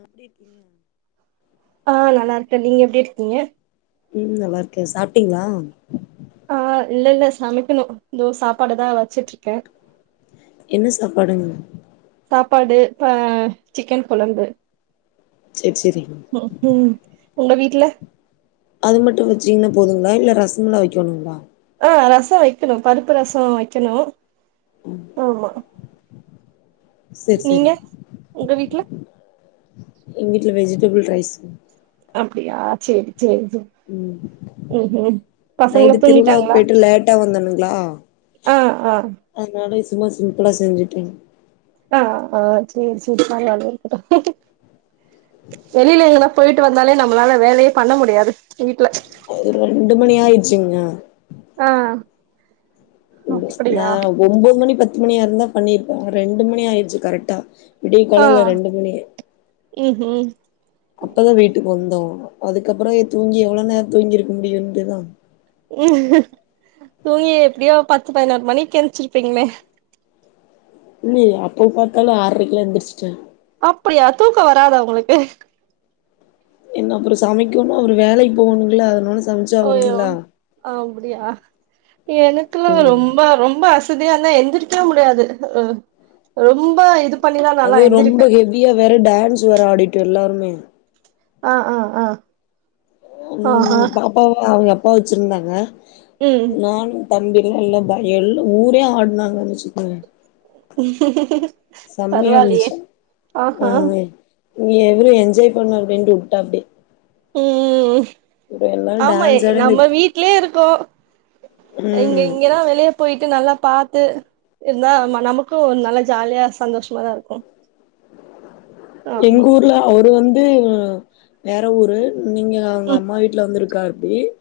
எப்டி இருக்கீங்க ஆ நல்லா இருக்கே நீங்க எப்பிடி இருக்கீங்க உம் நல்லா இருக்கே சாப்பிட்டீங்களா ஆ இல்ல இல்ல சமைக்கணு இதோ சாப்பாடுதா வச்சுட்டு இருக்கே என்ன சாப்பாடுங்க சாப்பாடு ஆ சிக்கன் கொழம்பு சேரி சேரி ம் உம் உங்க வீட்டுல அது மட்டும் வச்சீங்கன்னா போதுங்களா இல்ல ரசமலா வெக்கணுங்களா ஆ ரசோ வெக்கணு பருப்பு ரசோ வெக்கணு ஆமா சேரி நீங்க சேரி உங்க வீட்டுல இங்கடில் வெஜிடபுள் ரரைஸ அப்படியா சரி உம் பசங்களா நைட்டு திருவிழாவுக்கு போயிட்டு லேட்டா வந்தணுங்க பலா ஆஹ் ஆஹ் சும்மா சிம்பிளா செஞ்சுட்டேங்க ஆஹ் ஆஹ் சரி சரி நாலும் இருக்கட்டும் வெளியில எங்கா போயிட்டு வந்தாலே நம்மளால வேலையே பண்ண முடியாது வீட்டுல ரெண்டு மணி ஆயிடுச்சுங்க ஆஹ் நான் ஒன்பது மணி பத்து மணியா இருந்தா பண்ணிருப்பேன் ரெண்டு மணி ஆயிடுச்சு கரெக்டா விடிய ஆ கொலையில ரெண்டு மணி ம் அப்பதான் வீட்டுக்கு வந்தோ அதுக்கப்புறம் தூங்கி எவ்வளவு நேரம் தூங்கிருக்க முடியும்ட்டுதான் உம் தூங்கி எப்படியோ பத்து பதினொரு மணிக்கு எணச்சிருப்பீங்களே இல்ல இல்லலை அப்ப பார்த்தாலும் ஆறரைக்கலாம் எந்திரிச்சுட்டேன் அப்படியா தூக்கம் வராதா உங்களுக்கு என்ன அப்புறம் சமைக்கணும் அவரு வேலைக்கு போகணுங்களா அதனால ஓய்யோ சமைச்சாகணுங்களா அப்படியா எனக்குல்லாம் ம் ரொம்ப ரொம்ப அச [unintelligible] எந்திரக்க முடியாது ரொம்ப இது பண்ணிதா நாலா அது ரொம்ப எந்திரிப்பே ஹெவியா வேற டான்ஸ் வேற ஆடிட்டும் எல்லாருமே [unintelligible] ஆஹ் ஆஹ் ஆஹ் ம் பாப்ப அவங்க அப்போ வச்சுருந்தாங்க ம் நானும் தம்பில இல்லபா எல்லா ஊரே ஆடுனாங்கன்னு வச்சுக்கேன் செம்மையா பரவாலே ஆஹ எவரும் என்ஜாய் பண்ணு அப்படின்ட்டு விட்டா அப்டி ம் ஆமா டான்ஸ் ஆடி இந்த நம்ம வீட்லே இருக்கோ இங்க ம் இங்கல்லாம் வெளிய போயிட்டு நல்லா பார்த்து இருந்தா நமக்கு நல்ல ஜாலியா சந்தோஷமாதா இருக்கு எங்க ஆமா ஊர்ல அவரு வந்து வந்து வேற ஊரு நீங்க அவங்க ம் அம்மா வீட்டுல வந்துக்கு காப்பிக்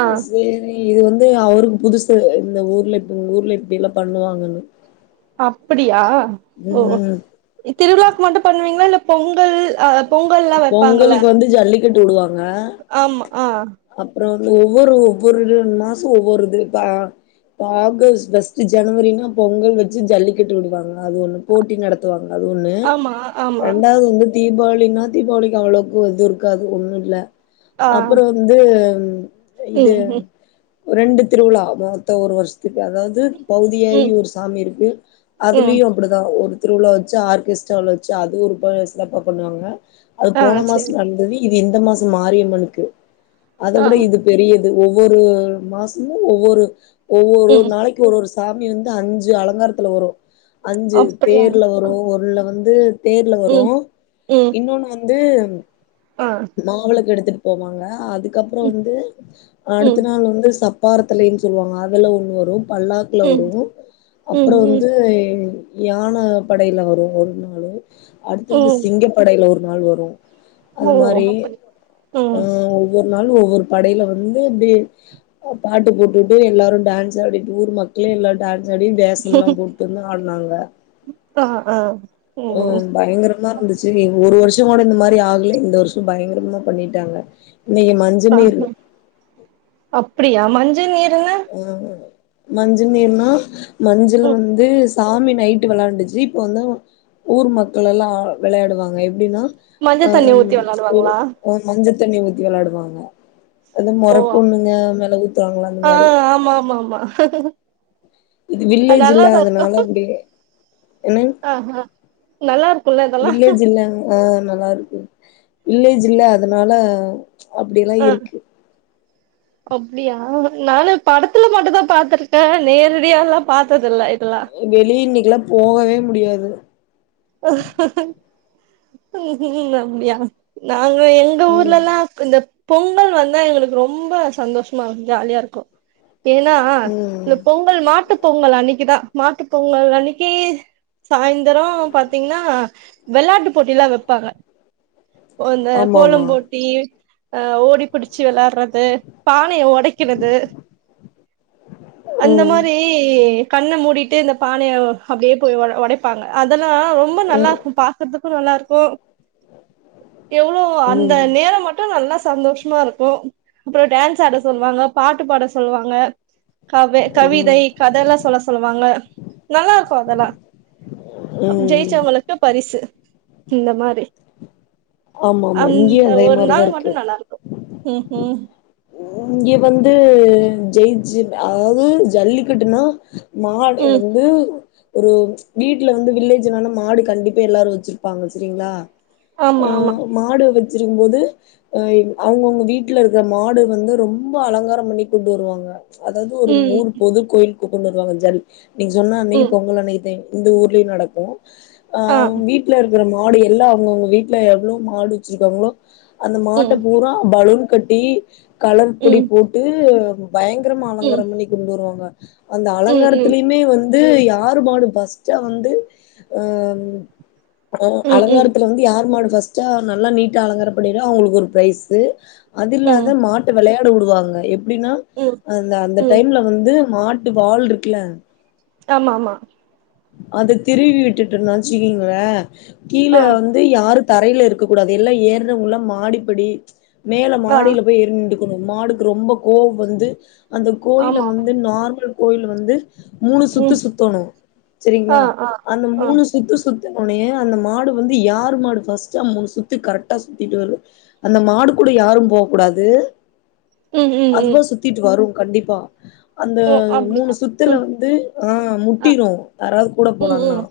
ஆ சவேர [unintelligible] இது வந்து அவருக்கு புதுசு இந்த ஊர்ல ஊர்ல இப்படிலா பண்ணுவாங்கன்னு அப்படியா ஓ ம் திருவிழாக்கு மட்டு பண்ணுவீங்களா இல்ல பொங்கல் அ பொங்கல்லா வைப்பாங்கல்ல பொங்கலுக்கு வந்து ஜல்லிக் கட்டு வுடுவாங்க ஆ ஆமா ஆ அப்றோ ஒவ்வொரு ஒவ்வொரு மாசோ ஒவ்வொரு இது ஆகஸ்ட் பஸ்ட் ஜனவரினா பொங்கல் வச்சு ஜல்லிக்கட்டு விடுவாங்க அது ஒண்ணு போட்டி நடத்துவாங்க அது ஒண்ணு ஆமா ஆமா ரெண்டாவது வந்து தீபாவளினா தீபாவளிக்கு அவ்வளவுக்கு எது இருக்காது ஒண்ணு இல்ல ஆ [unintelligible] இது ம் ம் ரெண்டு திருவிழா மொத்த ஒரு வருஷத்துக்கு அதாவது பௌதியகி ம் ஒரு சாமி இருக்கு ம் அதுலயும் அப்படிதான் ஒரு திருவிழா வச்சு ஆர்கெஸ்ட்ராவில் வச்சு அது ஒரு பசலப்பா பண்ணுவாங்க அது ஆ போன சரி மாசம் நடந்தது இது இந்த மாசம் மாரியம்மனுக்கு அத ஆ விட இது பெரியது ஒவ்வொரு மாசமு ஒவ்வொரு இது ஒவ்வொரு ஒரு ம் நாளைக்கு ஒரு ஒரு ஸ் சாமி வந்து அஞ்சு அலங்காரத்துல வரு அஞ்சு அப்படியா தேர்ல வரு ஒருல வந்து து தேர்ல வரு ம் ம் இன்னொன்னு வந்து உம் ஆ மாவலக்கு எடுத்துட்டு போவாங்க அது அதுக்கப்புரோ ம் வந்து அடுத்த ம் நாள் வந்து சப் பாரத்துலைன்னு சொல்லுவாங்க அதெல்லா ஒன்னு வரும் பல்லாக்குல ம் வருவு ம் அப்புரோ ம் வந்து யான படையில வருவு ஒரு நாளு அடுத்தது ம் சிங்கப்படையில வரு நாள் வரு அது ஓ அப்படி உம் ஒரு நாள் ஒவ்வொரு படையில வந்து அப்டியே பாட்டு போட்டுட்டு எல்லாரு டான்ஸ் ஆடிட்டு ஊர் மக்களே எல்லா டான் ஸாடி வேசம்லா போட்டு வந்து ஆடுனாங்க ஆஹ் ஆஹ் ஹ்ம் பயங்கரமா இருந்துச்சு ஒரு வருஷ கொஞ்சங் கோட இந்த மாரி ஆகலை இந்த வர்ஷோ பயங்கரமா பண்ணிட்டாங்க இன்னைக்கு ஆ மஞ்சநீரு அப்படியா மஞ்சள் நீருனா ஆஹ் மஞ்ச நீர்னா மஞ்சள ம் வந்து சாமி நைட்டு விளையாண்டுச்சு இப்போ வந்து ஊர் மக்கள் எல்லா விளையாடுவாங்க எப்டின்னா மஞ்ச தண்ணி அஹ் ஊத்தி ஒரு வெளாடுவாங்களா அ மஞ்சள் தண்ணி ஊத்தி விளாடுவாங்க அது மொரப் ஓ பொண்ணுங்க மேல ஊத்துவாங்கள அந்த ஆ மாரி ஆமா ஆமா ஆமா இது வில்லேஜ் இல்ல அதனால அப்டி ஏன்னா ஆஹ்ஹ நல்லா இருக் வில்லேஜ் இல்ல ஆஹ் நல்லா இருக்கு வில்லேஜ் இல்ல அதனால அப்படி எல்லா இருக்கு அப்படியா நானு படத்துல மட்டுந்தா பாத்திருக்கே நேரடியால்லா பாத்ததில்ல இதெல்லா வெளிய இன்னி க்லா போகவே முடியாது உம் அப்டியா நா ங்க எங்க ம் ஊர்லல்லா இந்த பொங்கல் வந்தா எங்களுக்கு ரொம்ப சந்தோஷமா இருக்கு ஜாலியா இருக்கு ஏன்னா ம் இந்த பொங்கல் மாட்டு பொங்கல் அன்னிக்குதா மாட்டு பொங்கல் அன்னைக்கு சாயந்தர பத்து பாத்தீங்கன்னா வெளாட்டு போட்டி எல்லா வெப்பாங்க அந்த ஆமா ஆமா கோலம் போட்டி அஹ் ஓடி பிடிச்சு வெளாடுறது பானைய ஒடைக்கிறது அந்த மாரி ம் கண்ண மூடிட்டு இந்த பானைய அப்டியே போய் ஒட ஒடைப்பாங்க அதெல் லா ரொம்ப நல்லா ம் இருக்கு பாக்கறதுக் கு நல்லா இருக்கு எவ்ளோ அந்த ம் நேர மட்டும் நல்லா சந்தோஷமா இருக்கு அப்றோ டான்ஸ் ஆட சொல்வாங்க பாட்டு பாட சொல்வாங்க கவே கவிதை ம் கத எல்லா சொல்ல சொல்வாங்க நல்லா இருக்கு அதெல்லா ம் ஜெயிச்சவங்களுக்கு பரிசு இந்த மாரி ஆமா ஆமா அந்த இங்கேயு அதே ஒரு மாரிதா நாள் இருக்கு மட்டும் நல்லா இருக்கு உம் ஹம் இங்க வந்து ஜெய்சி அதாவ்து ஜல்லிக்கட்டுனா மாட ம் வந்து ஒரு வீட்டுல வந்து வில்லேஜ்ல எல்லா மாடு கண்டிப்பா எல்லாரு வச்சிருப்பாங்க செரிங்களா ஆமா ஆமா உம் மாட வெச் சி இருக்கும்போது அவுங்கவுங்க வீட்டுல இருக்கிற மாடு வந்து ரொம்ப அலங்காரம் பண்ணி கூட்டு வருவாங்க அதாவ்து ஒரு ம் ஊர் பொது கோயில் கூப்ட்டு வந்துருவாங்க ஜல் நீங்க சொன்னா அன்னைக்கி ம் பொங்கல் அன்னைக்கிதே இந்த ஊர்லயு நடக்கு ஆ அஹ் வீட்டுல இருந் [unintelligible] மாடு எல்லா அவுங்கவுங்க வீட்டுல எவ்ளோ மாடு வச்சிருக்காங்களோ அந்த மாட்ட ம் பூரா பலூன் கட்டி கலர் பொடி ம் போட்டு பயங்கரமா ம் அலங்காரம் பண்ணி கொண்டு வருவாங்க அந்த ம் ம் அலங்காரத்துலியுமே வந் து யாருமாடு ஃபஸ்ட்டா வந்து அம் வரும் ம் ம் அலங்காரத்துல வந்து யார்ரு மாடு ஃபஸ்டா நல்லா நீட்டா அலங்காரம் பண்ணிகோ அவுங்களுக்கு ஒரு பிரைஸ்ஸு அது ம் இல்லாத மா விளையாட வுடுவாங்க எப் அப்டின்னா ம் அந்த அந்த ம் டைம்ல வந்து மாட்டு வால் இருக்குல ஆமா ஆமா அத திருவி விட்டுட்டு நச்சக்கீங்களே கீழ ஆ வந்து யாருக் தரையில இருக்கக்க கூடாது எல்லாம ஏறுறவங்கல்லா மாடிப்படி ச்சு மேல ஆ மாடியில போய் ஏறிநிண்டு அந்த மாடு ரொம்ப கோவம் வந்து அந்த கோயில ஆமா ஆமா வந்து நார்மல் கோயில் வந்து மூணு சுத்து ம் சுத்தணும் ஆ செரிங்களா ஆ அந்த ஆ மூணு சுத்து சு சுத்த உனே அந்த மாடு வந்து யாரு மாடு ஃபஸ்ட் மூணு சுத்து கரெக்டா சுத்திட்டு வருதோ அந்த மாடு கூட யாரும் போ கூடாது ம் ம் ம் ம் அதுவ சுத்திட்டு வரும் கண்டிப்பா அந்த மூணு அப்டியா சுத்துல ம் வந்து ஆஹ் மு ஆ முட்டிரும் யாராவது கூட ம் போனாங்னா ம்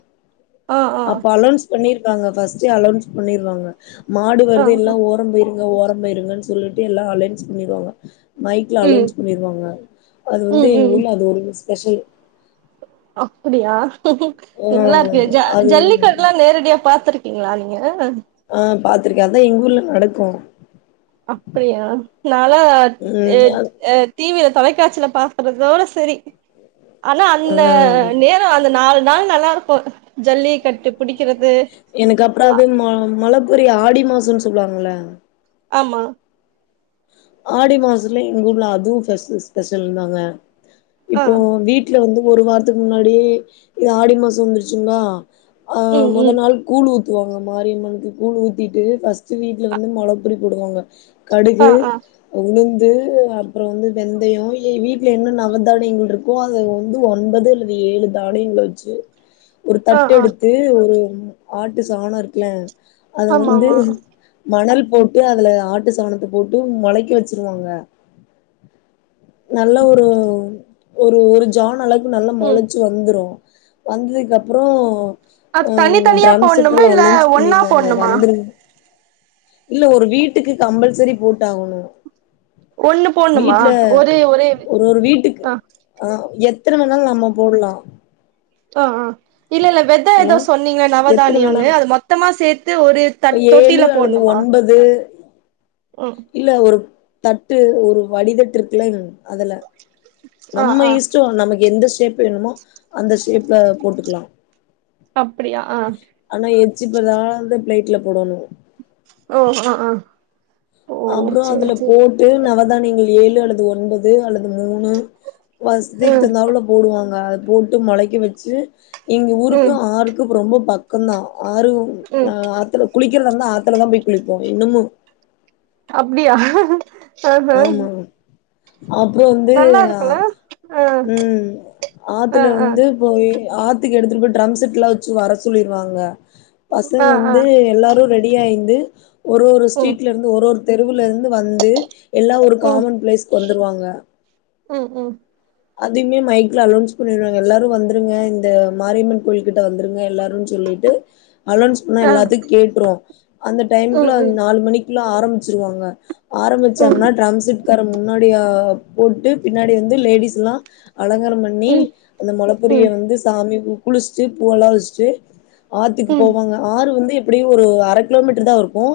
ஆ ஆ அப்ப அலன்ஸ் பண்ணி பாங்க ஃபர்ஸ்டே அலௌன்ஸ் பண்ணிருவாங்க மாடு ஆ வருது எல்லா ஓரம் போயிருங்க ஓரம் நம்ம இருங்கன்னு சொல்லிட்டு எல்லா அலைன்ஸ் பண்ணிடுவாங்க மைக்ல ம் அலௌன்ஸ் பண்ணிருவாங்க அது வந்து ம் எங்க ம் ஊர்ல அது ஒரு [unintelligible] அப்படியா ஆ நல்லா இருக்கே ஜல் அது ஜல்லிக்கட எல்லா நேரடியா பாத்திருக் இருக்கிங்களா நீங்க ஆஹ் பாத்திருக்கேன் அதான் எங்க ஊர்ல நடக்கும் அப்படியா நாலா அ அ டீவில தொலைக்காட்சியில பாக்குறதோட செரி ஆனா ஆ அந்த நேரம் அந்த நாலு அதனால நல்லா இருக்கும் ஜல்லி கட்டு எனக்கு அப்புறோ அது மல மலபுரிய ஆடி மாசம்ன்னு சொல் சொல்லுவாங்கள ஆமா ஆடி மாசத்துல எங்க ஊர்ல அதுவும் ஸ்பெஷ. ஸ்பெஷல் தாங்க ஆ இப்போ வீட்டுல வந்து ஒரு வாரத்துக்கு முன்னாடியே இது ஆடி மாசம் வந்துருச்சுங்களா ஆஹ் ம் மொத ம் நாள் கூழ் ஊ ஊத்துவாங்க மாரியம்மனுக்கு கூழ் ஊத்திட்டு பர்ஸ்ட் வீட்டுல வந்து மலைப்பரி போடுவாங்க கடு ஆஹ் ஆஹ் உளுந்து அப்பறோ வந்து வெந்தய வீட்டுல என்ன நவவதானியங்கள் இருக்கோ அது வந்து ஒன்பது அல்லது ஏழு தானியங்கள வச்சு ஒரு ஆ தட்டு ஆ எடுத்து ஒரு ஆட்டு சாண இருக்கல அது ஆமா வந்து ஆமா மணல் போட்டு அதுல ஆட்டு சாணத்து போட்டு மொளைக்கி வச்சிருவாங்க நல்ல ஒரு ஒரு ஒடரு ஜான் அள நல்லா ம் மொளைச்சு வந்துரு வந்ததுக்கு அப்புறோ அது தனி ம் தனியா ட்ரம் செட் போட்ணுமா எல்லா இல்ல அலோன்ஸ் ஒன்னா பண்ணிருவாங்க போட்ணுமா வந்துருங்க இல்ல ஒரு வீட்டுக்கு கம்பல்சரி போட்டாகணு ஒண்ணு போண்ணுமா வீட்ல ஒரே ஒரே அ எத்தனை மணி நாள் நம்ம போடலா அஹ் ஆஹ் இல்ல இல்ல வெதை ஹலோ ஏதோ சொன்னீங்க எத்தன நவவதானியம்னு வேணாலு அது மொத்தமா சேத்து ஒரு தட் ஏழு தொட்டில அல்லது போடணுமா ஒன்பது ம் இல்ல ஒரு தட்டு ஒ ஒரு வடிதட்டு இருக்குல அதுல ஆ நம்ம ஆ இஸ்டோ நமக்கு எந்தெஷ் டேப் வேணுமோ அந்த ஷேப்லெ போட்டுக்லா அப்டியா ஆ அனா எச்சிப்ப தான்டு நைட்ல போடணூ ஓ ஹ் ஆஹ் அப்புறோ அதுல போட்டு நவதானியங்கள் ஏழு அல்லது ஒன்பது அல்லது மூணூ வஸ்திக் ம் தந்த அவ்ளோ போடுவாங்க போட்டு மொளைக்க வச்சீ எங்கு ஊருக்கு ம் ஆருக்கு ரொம்போ பக் க்கொந்தா ஆறூ ம் நா ஆத்துல குளிக் கிற்ந்தந்தா ஆத்துலதா போய் குளிப்போ இன்னுமு அப்டியா ஆஹா ஆமா அப்றோ வந்தூ ஆஹ் ஆ ம் ஆ ஆத்துல ஆ வந்து போயி ஆத்துக்கு எடுத்துட்டு போய் ட்ரம்ஸெட்லா வச்சு வர சொல்லிர்வாங்க பசங் ஆ ஆ வந்து எல்லாரு ரெட் டி ஆய்ந்து ஒரு ஒரு ஸ்டீட்லர்ந்து ஒரு ஒரு தெருவுலருந்து வந்து எல்லா ஒரு ம் காமன் பிளேஸ்க்கு வந்துர்வாங்க ம் ம் ம் அதிமே மைக்லெ அலோன்ஸ் பண்ணிர்வாங்க எல்லாரு வந்துருங்க இந்த மாரியம்மன் கோய்ல்கிட் ட வந்துருங்க எல்லாருன் சொல்லிட்டு அலோன்ஸ் பண்ணா ஆ எல்லாத்துக் கேட்ரூ அந்த ம் டைம்குல ம் நாலு மணிக் க்லா ஆரம்ச்சிருவாங்க ஆரம்பிச் ம் ச்சாங்னா ட்ரம்ஸிட் காரங் முன்னாடியா போட்டு பின்னாடி வந்து லேடிஸுல்லா அலங்காரம் பண்ணீ ம் அந்த மொலப் புரியெ ம் வந்து சாமி கு குளிஷ்ட்டு பூவெலா வெஷ்ட்டு ஆத்துக்கு ம் போவாங்க ஆறு வந்து எப் ப்டியு ஒர அர கிலோமிட்ரு தாருக்கூ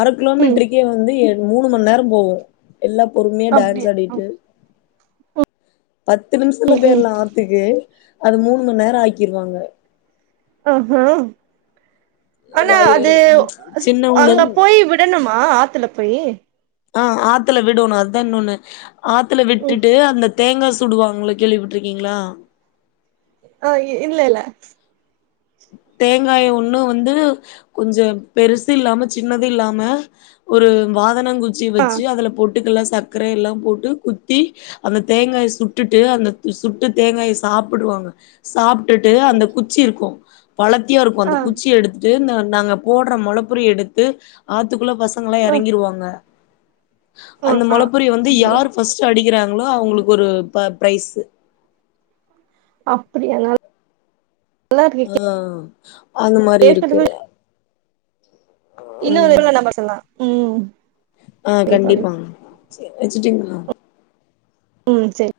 அர ம் கிலோமிட்ருக்கே வந்து எ மூணு மண்நேரம் கூ எல்லா பொறும்யா டேன்ஸ் அப்டியா ஆடிட்டு பத்து நிமிஷத்துல ம் ம் பெய்ரலா ஆத்துக்கு அது மூண் மணி நேரொ ஆக்கிருவாங்க ஆஹா ஆனா வய அது சின்னவங்கள அங்க போய் விடணுமா ஆத்துல பொயி ஆ ஆத்துல விடொணு அதா இன்னொண்ணு ஆத்துல ம் விட்டுட்டு அந்த தேங்கா சுடுவாங்ள கேள்வி பட்ருக்கிங்ளா ஆஹ் இ இல்லைல்ல தேங்காய ஒண்ணு வந்து கொஞ்சொ பெருசு இல்லாம சின்னது இல்லாம ஒரு வாத் தெனங்குச்சி வச்சி அதுல பொட் டுக்கல சக்கரெ எல்லாம் போட்டு குத்தி அந்த தேங்காய சுட்டுட்டு அந்த சுட்டு தேங்காயை சாப்புடுவாங்க சாப்டுட்டு அந்த குச்சி இருக்கு வளத்தியா இருக்கு ஆ அந்த குச்சிய எடுத்துட்டு இந்த நாங்க போடுற முளப்புரிய எடுத்து ஆத் பத்துக்குள்ள பசங்களா ஆ இறங்கிருவாங்க ஆ அந்த ஆ மொல பரிய வந்து அப்டியா யார் ஃபர்ஸ்ட்ட் அடிக்கிறாங்க அவுங்களுக்கு ஒரு ப ப்ரைஸு அப்டியானால் ஆ ஆஹ அந்த மாரி இருக்கு இன்னு ஒரு [unintelligible] நம்பர் சொல்லலா ம் அ செரி தோழி கண்டிப்பா வச்சிட்டிங்ளா ம் செரி